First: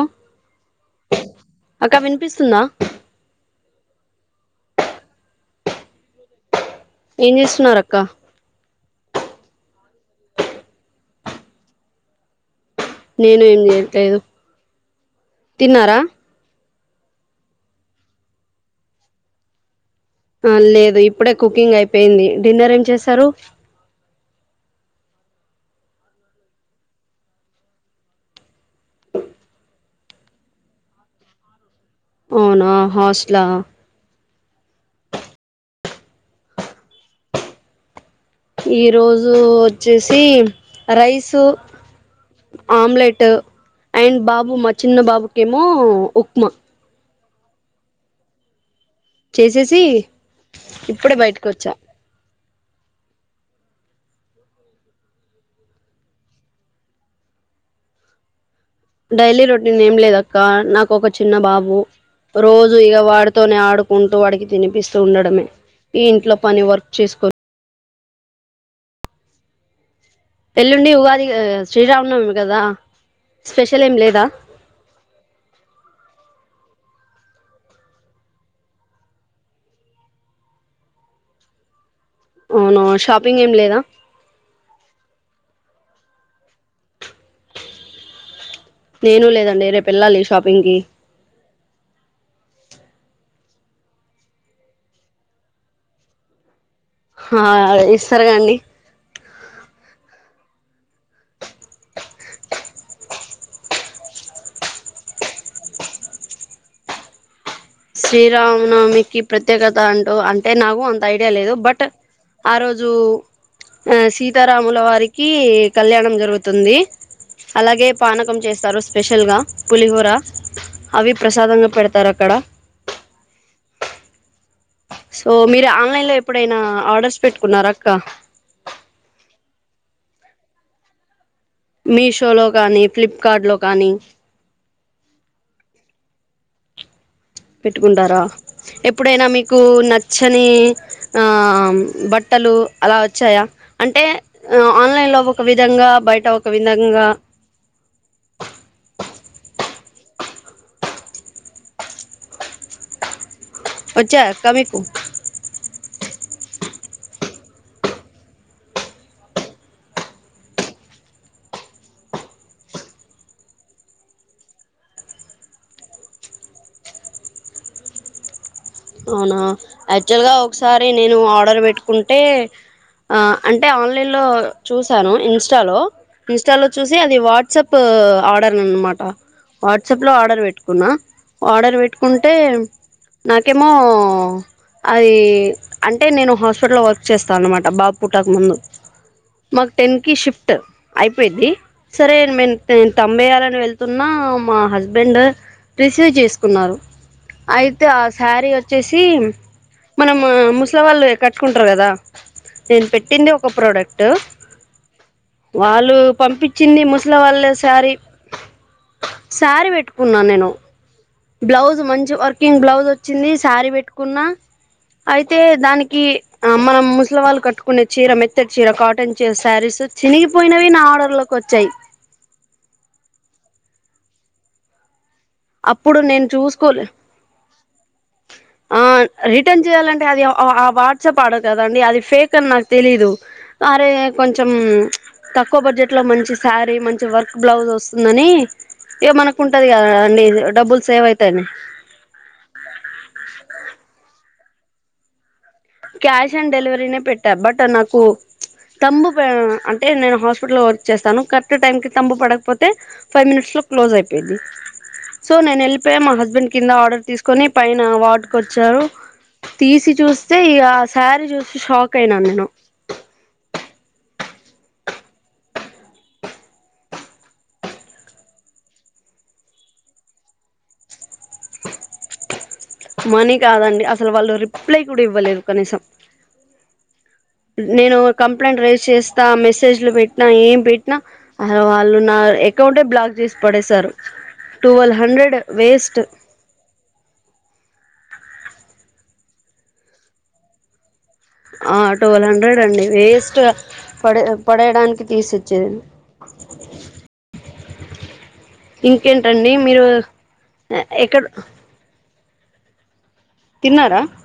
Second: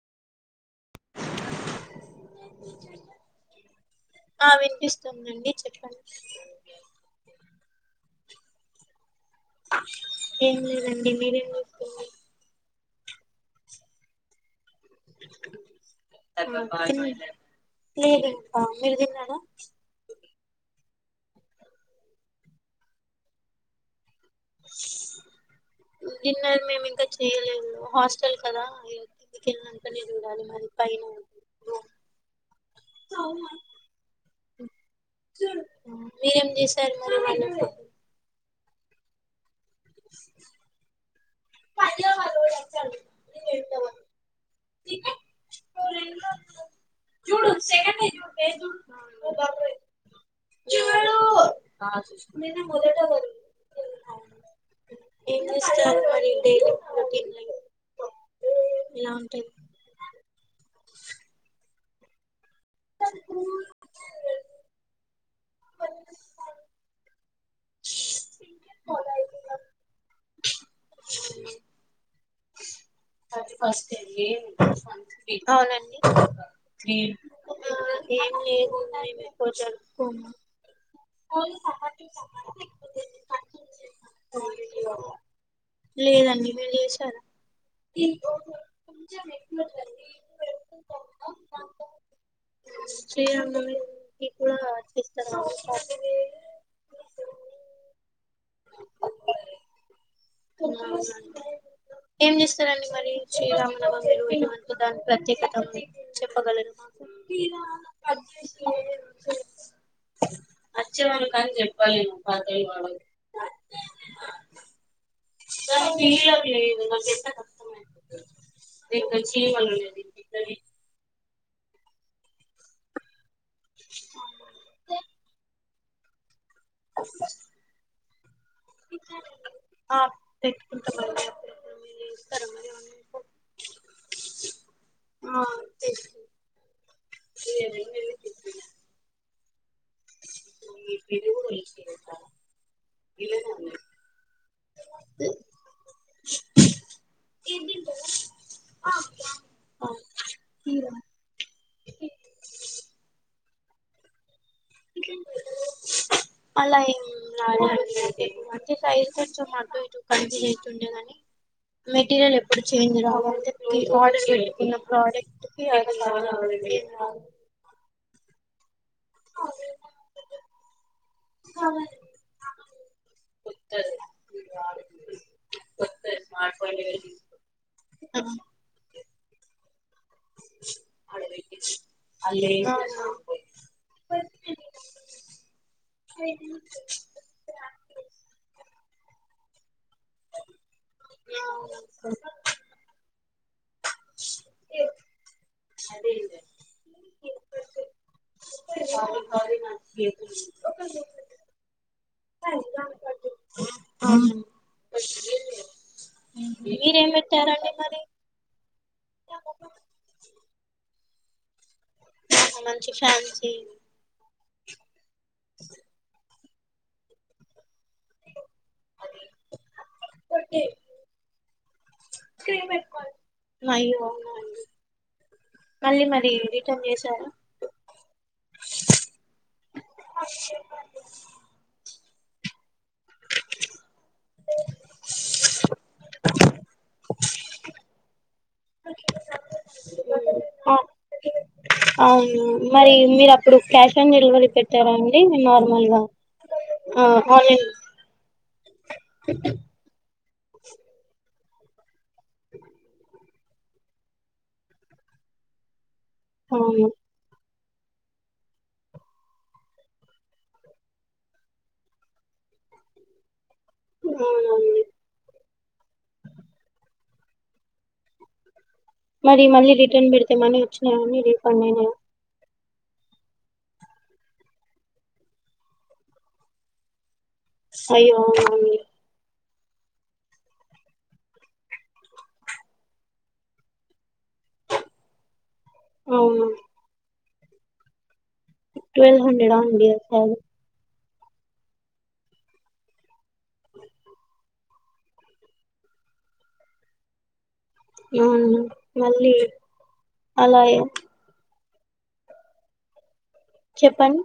అ అక్క వినిపిస్తుందా ఆ వినిపిస్తుందండి చెప్పండి ఏం చేస్తున్నారు అక్క ఏం లేదండి మీరేం చేస్తున్నా నేను ఏం చేయట్లేదు తిన్నారా అ తిన్ లేదు అక్కా మీరు తిన్నారా ఆ లేదు ఇప్పుడే కుకింగ్ అయిపెయింది డిన్నర్ ఏం చేసారు డిన్నర్ మేము ఇంకా చేయలేదు హాస్టల్ కదా కిందికెళ్ళినంకనే తినాలి మాది పైన ఉంది అవునా హాస్ట్లా మీరేం చేశారు మరి ఇవాళ ఈ రోజు వచ్చేసి రైసు ఆమ్లెటు అండ్ బాబు మా చిన్న బాబుకేమో ఉప్మా [unintelligible] చేసేసి ఇప్పుడే బయటకు వచ్చా ఏం చేసారు మరి డైలీ రోటీన్ [unintelligible] డైలీ రొటిన్ ఏం లేదక్క నాకు ఒక చిన్న బాబు రోజు ఇగ వాడితోనే ఆడుకుంటూ వాడికి తినిపిస్తూ ఉండడమే ఈ ఇంట్లో పని వర్క్ చేసుకో [inaudible] ఎల్లుండి ఉగాది కదా శ్రీరామనవమి [inaudible] కదా [inaudible] స్పెషల్ ఏం ఏమి లేదా లేదు ఏమి ఉన్నాయి పోలీస్ అతన అవును షాపింగ్ ఏం లేదా లేదండి మీరు చేసారా నేను లేదండి రేపు వెళ్లాలి షాపింగ్ కి శ్రీరంగమే మీ కూడా చేస్తారండి అది వే హా ఇస్తర కాండీ ఆ ఏం చేస్తారండి మరి శ్రీరామనవమి రోజు దాని ప్రత్యేకత మాకు దాని ప్రత్యేకత చెప్పగలరు మాకు శ్రీరామ నవమికి ప్రత్యేకత అంటూ అంటే నాకు అంత ఐడియా లేదు బట్ ఆ రోజు సీతారాముల వారికి కి కళ్యాణం జరుగుతుంది అలాగే పానకం చేస్తారు స్పెషల్ గా పులిహోర అవి ప్రసాదంగా పెడతారు అక్కడ అ సో మీరు ఆన్లైన్ లో ఎప్పుడైనా ఆర్డర్స్ పెట్టుకున్నారా అక్క ఆ పెట్టుకుంట మన్న ఎప్పుడన్నా మీషో లో కానీ ఫ్లిప్కార్ట్ లో కానీ ఆ తెసు పెట్టుకుంటారా ఎప్పుడైనా మీక ఉ నచ్చని బట్టలు అలా వచ్చాయా అంటే ఆన్లైన్లో ఒక విధంగా బయట విధంగా ఆ కీరా వచ్చారా కా మీకు అలా ఏం రాలేదు అండి అంటే సైజ కొంచెం అటు ఇటు కంటిన్యూ అవుతుండే కానీ మెటీరియల్ ఎప్పుడు చేంజ్ రావాలంటే నేనూ ఆర్డర్ పెట్టుకున్న ప్రొడక్ట్ కి అసలు అవునా యాక్చువల్గా ఒకసారి నేను ఆర్డర్ పెట్టుకుంటే అంటే ఆ అంటే ఆన్లైన్లో చూసాను ఇన్స్టాలో ఇన్స్టాలో చూసి అది వాట్సాప్ ఆర్డర్ అనమాట వాచ్ తుప్పు లో ఆర్డర్ పెట్టుకున్న ఆర్డర్ పెట్టుకుంటే ఏం రాదు కేమో అది అంటే నేను హాస్పిటల్లో వర్క్ చేస్తాను అన్నమాట బాబు పుట్టక ముందు మాకు టెన్కి షిఫ్ట్ అయిపోయిద్ది సరే నేను నేను తంబు వెయ్యాలని వెళ్ స్తున్నా మా హస్బెండ్ రిసీవ్ చేసుకున్నారు అయితే ఆస్ సారి వచ్ వచ్చేసి మనం ముసల వాళ్ళు కట్టుకుంటరు కదా నేను పెట్టింది ఒక ప్రోడక్ట్ వాళ్ళు పంపి చింది మీరేం ముసల వాళ్ళ పెట్టారండి సారీ మరి సారీ పెట్టుకున్నా నేను బ్లౌజ్ మంచి వర్కింగ్ బ్లౌజ్ మంచి వచ్చింది ఫ్యాన్సీ శారీ పెట్టుకున్నా అయితే దానికి అ మనం ముసళ కట్టు కొనే చీర మెత్తటి చీర కాటన్ చీ శారీస్ చినిగిపోయినవి నా ఆర్డర్ లోకి వచ్చాయి అయ్యో అవునా అండి అప్పుడు మళ్ళీ నేను మరి చూసుకోలే రిటర్న్ చేశారు ఆ రిటర్న్ చేయాలంటే అది ఆ ఆ ఆ వాట్సాప్ ఆడదు కదండి అది ఫేక్ క్ అని నాకు తెలీదు అరే కొంచెం తక్కువ ఎక్వ బడ్జెట్ లో మంచి శారీ మంచి వర్క్ బ్లౌజ్ వస్తుందని ఇగ మనకు ఉంటది కదా అండి డబ్బులు సేవ్ అయితాని అవును మరి మీరు అప్పుడు క్యాష్ ఆన్ డెలివరీ పెట్ ట్టరా అండి ఇన్నాళ్ళు క్యాష్ ఆన్ డెలివరీనేే పెట్ట బట్ ఆ నాకు తంబు పే అంటే నేను హాస్పిటల్లో వర్క్ చేస్తాను కట్ ట్ టైమ్ కి తంబు పడకపోతే ఫైవ్ మినిట్స్లో క్లోజ్ అయిపోయిది సో నేను ఎల్ తే మా హస్బెండ్ కింద అవును ఆర్డర్ తీసుకొని పైన అ వార్డుకొచ్చారు తీసి చూస్ తే ఇగ ఆ సారీ చూసి షాక్ అయినా నేను ఆ మరి మళ్ళీ రిటర్న్ పెడితే మనీ వచ్చినాయి కానీ రీఫండ్ అయినీయా మనీ కాదండి అసలు వాళ్ళు రిప్లై కూడా ఇవ్వలేదు కనీసం. నేను అయ్యో అవునా కంప్లైంట్ అండి రైజ్ చేస్తా మెస్. మెసేజ్లు పెట్టినా ఏం పెట్టినా అ వాళ్ళు నా అకౌంటే బ్లాక్ చేసి పడేసారు టువెల్ హండ్రెడ్. వేస్ట్ అవునా ట్వల్వ్ హండ్రెడ్ ఆండి అసలు ఆ ట్వల్వ్ హండ్రెడ్ అండి వేస్ట్ గా పడే పడేడానికి తీసిచ్చేను అవును మళ్ళీ ఇంకేంటండి మీర్ అలా ఎక్కడ తిన్నారా చెప్పండి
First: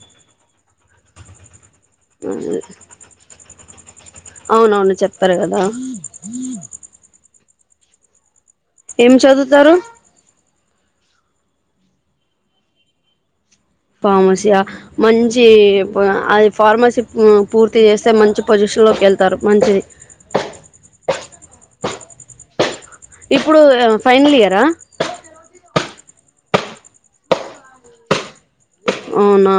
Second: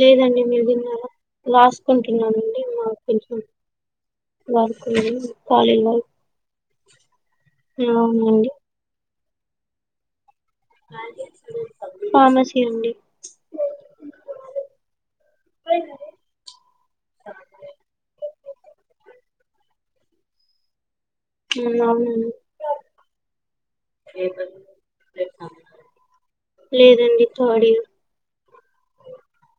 లేదండి మీరు తిన్నారా లాస్ట్ కుంటున్నానండి మాకు కొంచెం వర్క్ అవునవును వుంది చెప్పారు కదా ఖాళీ లేదు ఎలావున్నారండీ ఎం చదువుతారు ఫార్మసీ అండి ఫార్మసియా మంచి అది ఫార్మసీ పూర్తి చేస్తే మంచి పోసిషన్ లోకేళ్తారు మంచిది ఉమ్, అవునండి ఇప్పుడు ఫైనల్ ఇయర్ ఆ లేదండి థర్డ్ఇయర్ అవునా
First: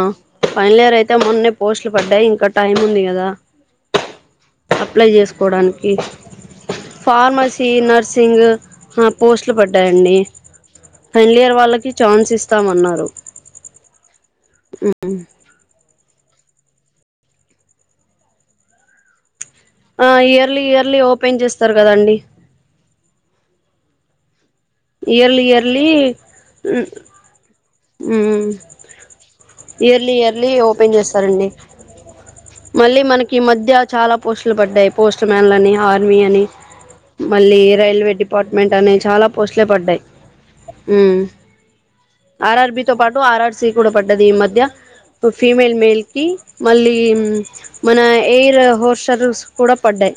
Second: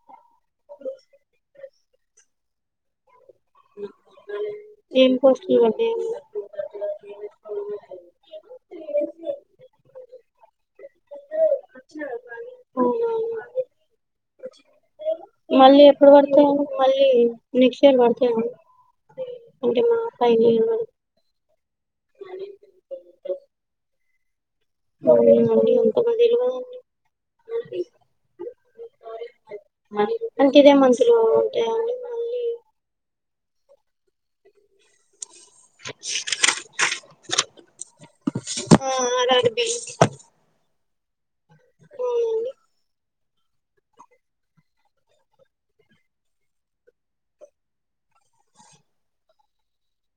ఫైనల్ ఇయర్ అయితే మొన్నే పోస్ట్లు పడ్డాయి ఇంకా టైమ్ ఉంది కదా అప్లై ఏం పోస్టులు చేసుకోడానికి పడ్డాయండి ఫార్మసీ నర్సింగ్ పోస్ట్ లు పడ్డాయండి మళ్ళీ అవ వాళ్ళకి చాన్స్ ఇస్తామన్నారు అవునా ఉమ్ మళ్ళీ ఇప్పుడు పడ్తయ మళ్ళీ నెక్స్ట్ ఇయర్ పడ్తయ ఆ ఇయర్లీ ఇయర్లీ ఓపెన్ చేస్త వస్తారు కదండి అండి ఇయర్లీ ఇయర్లీ మకదేల్వాదు అండి ఉమ్ ఇయర్లీ ఇయర్లీ అంటే ఇదే ఓపెన్ మంత్లో చేస్తారండి ఉంటాయండి మళ్ళీ మళ్ళీ మన కి మధ్య చాలా పోస్టులు పడ్డాయి పోస్ట్ మ్యాన్లు అని ఆర్మీ అని మళ్ళీ రైల్వే డిపార్ట్మెంట్ ఆ అని చాలా ఆర్ఆర్ పోస్ట్లే బి పడ్డాయి ఉమ్ అవునండి ఆర్ ఆర్ బి తో పాటు ఆర్ ఆర్ సి కూడా పడ్డది ఈ మధ్య ఫీమేల్ మేల్ కి మళ్ళీ మన ఎయిర్ హోస్టర్స్ కూడా పడ్డాయి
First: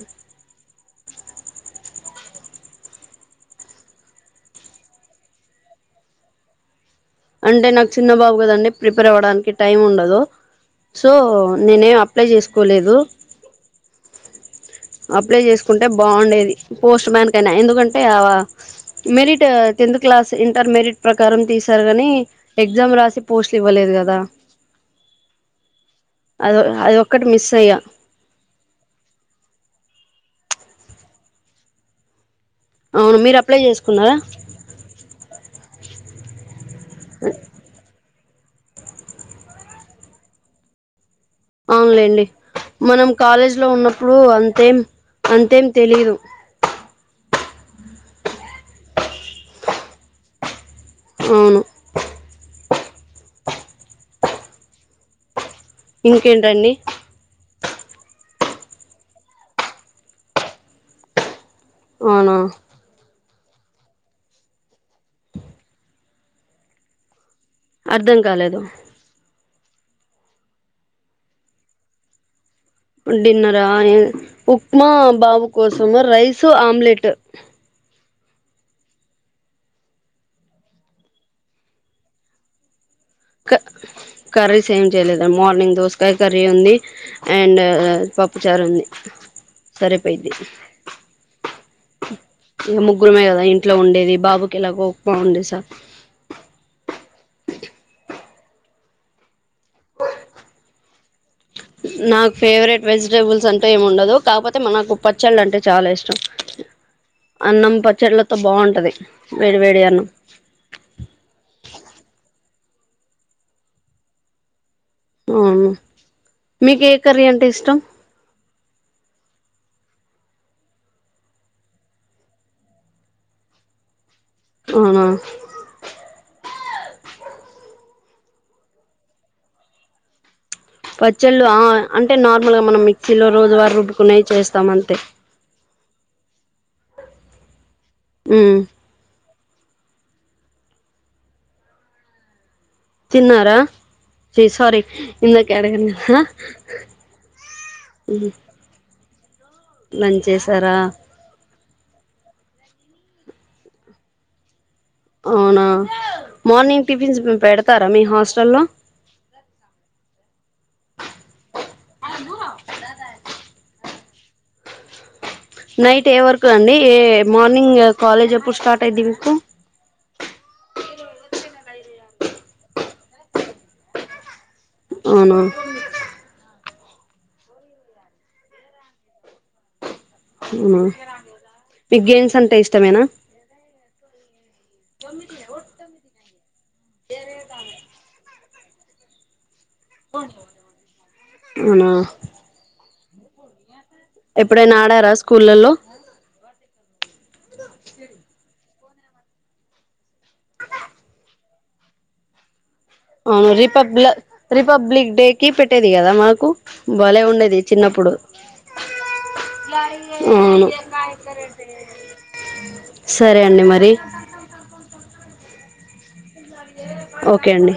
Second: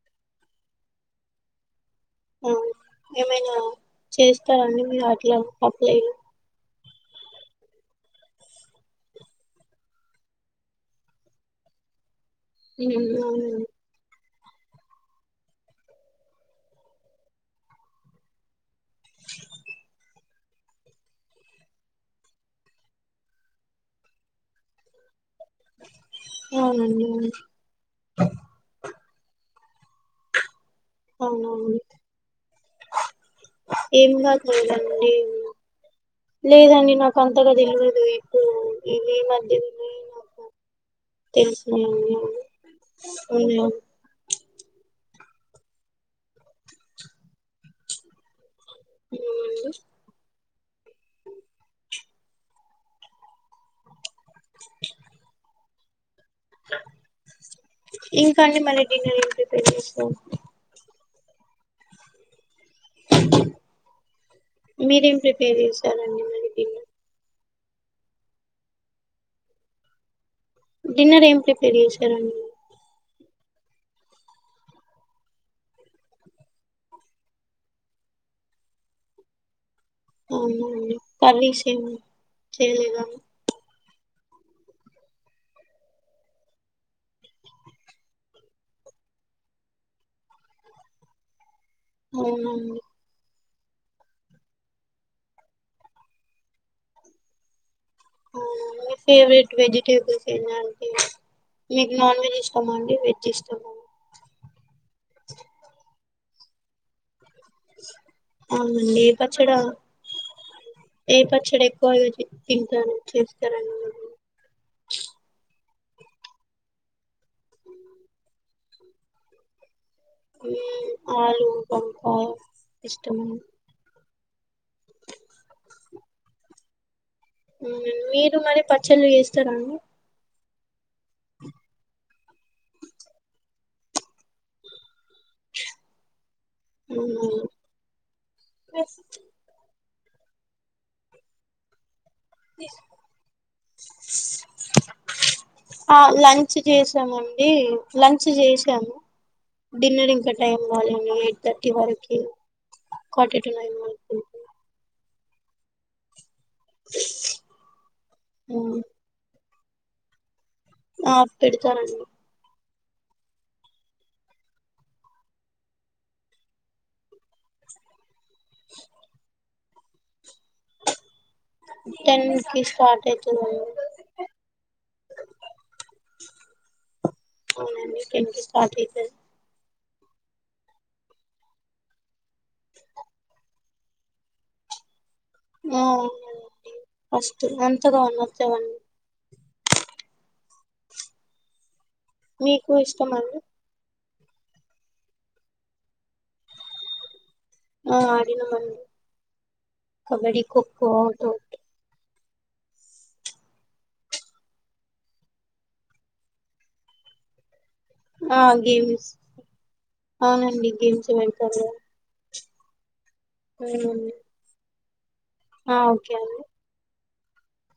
ఆ ఏమైనా చేస్తారాండి మీరు అట్లా అప్లైలు అంటే నాకు చిన్న బాబు కదండి ప్రిపేర్ అవ్వడానికి టైం ఉండదు సో నేనే అప్ అప్లై చేసుకోలేదు అవునండి అప్లై చేసుకుంటే బాగుండేది పోస్ట్ మ్యాన్ కైనా ఎందుకంటే merit tenth class inter merit ప్రకారం తీసారు కాని ఎగ్జామ్ రాసి పోస్ట్లు ఇవ్వలేదు కదా అద అది అవునండి అవును ఒక్కటి మిస్ అయ్యా అవునవును అవును మీరు అప్లై చేసుకున్నారా ఏమి కాదులేయండి లేదండి నాకు అంతగా తెలియదు ఇవి మద్య అవున్లెండి మనం కాలేజ్ అవునా లో అవునండి ఉన్నప్పుడు అ అంతేం అంతేం తెలీదు మోగొల్లు అవును ఇంకేంటండి ఇంకా అండి మళీ డిన్నర్ ఏం డిన్నర్ ఏం ప్రిపేర్ చేసి నార్ అవున మీరేం ప్రిపేర్ చేశారండి మరి డిన్నర్ అర్ధం కాలేదు డిన్నర్ ఏం ప్రిపేర్ చేశారండి డిన్నరా ఉప్మా బాబు కోసం రైస్ ఆమ్లెట్ అ అవున కర్రీస్ ఏమి చేయలేదా అవునండి క కర్రీస్ ఏం చేయలేదు మార్నింగ్ దోసకాయ కర్రీ ఉంది అండ్ పప్పుచారు ఉంది సరిపోయిది అవునా ఏ ముగ్గురు మే కదా ఇంటి ఇంట్లో ఉండేది బాబుకి ఎలాగో ఉప్మా వండేస ఆ మీ ఫేవరెట్ వెజిటేబుల్స్ ఏమి అంటీ నాకు ఫేవరెట్ వెజిటబుల్స్ అంటే ఇష్టమా ఏమి ఉండదు కాకపోతే మనకు పచ్చళ్ళు అంటే చాలా ఇష్టం అన్నం పచ్చళ్ళతో అవునండి బాగుంటది ఏ పచ్చడా వేడి వేడి అన్నం ఏ పచ్చడి ఎక్కువ తింటారు చేస్తారండి మీరు అవును మీకు ఏ కర్రీ అంటే ఇష్టం ఉ ఆలు వంకాయ ఇష్టము అవునా మీరు మరి పచ్చళ్ళు చేస్తారండి పచ్చళ్ళు ఆ అంటే నార్మల్ గా మనం మిక్సీలో రోజువారు రుబ్బకునేవి చేస్తాం అంతే ఉ మ్ వేసతి తిన్నారా సారీ ఇందాకే అడిగాను ఆ కదా లంచ్ చేసామండి ఉ లంచ్ చేసాము డిన్నర్ ఇంకా టైం కాలేదు థర్టీ వరకే ఫర్టీ టు నైన్ వరకు అవునా మార్నింగ్ టిఫిన్స్ పెడతారా మీ హాస్టల్లో ఆ పెడతారండి నైట్ ఏ వరకు అండి ఏ మార్నింగ్ కాలేజ్ ఎప్పుడు స్టార్ట్ అయ్యిద్ది మీకు టెన్ కి స్టార్ట్ అయితదండీ అవునా అవునండి టెన్ కి స్టార్ట్ అయితది మ్మ్ మీకు గేమ్స్ అంటే ఇష్టమేనా ఆ అవును అండి ఫస్ట్ మంత్ గా అన్న అప్ చామండి అవునా త మంది ఎప్పుడైనా ఆడారా స్కూళ్ళల్లో ఆ ఆడినమండి కబడ్డీ ఖో ఖో [unintelligible] అవును రిపబ్ల రిపబ్లిక్ డే కి పెట్టేది కదా మనకు బలే ఉండేది చిన్నప్పుడు ఆ గేమ్స్ అవును అవునండి గేమ్స్ పెడతారు కదా సరే అండి మరి అవునండి ఆ ఓకే అ ఓకే అండి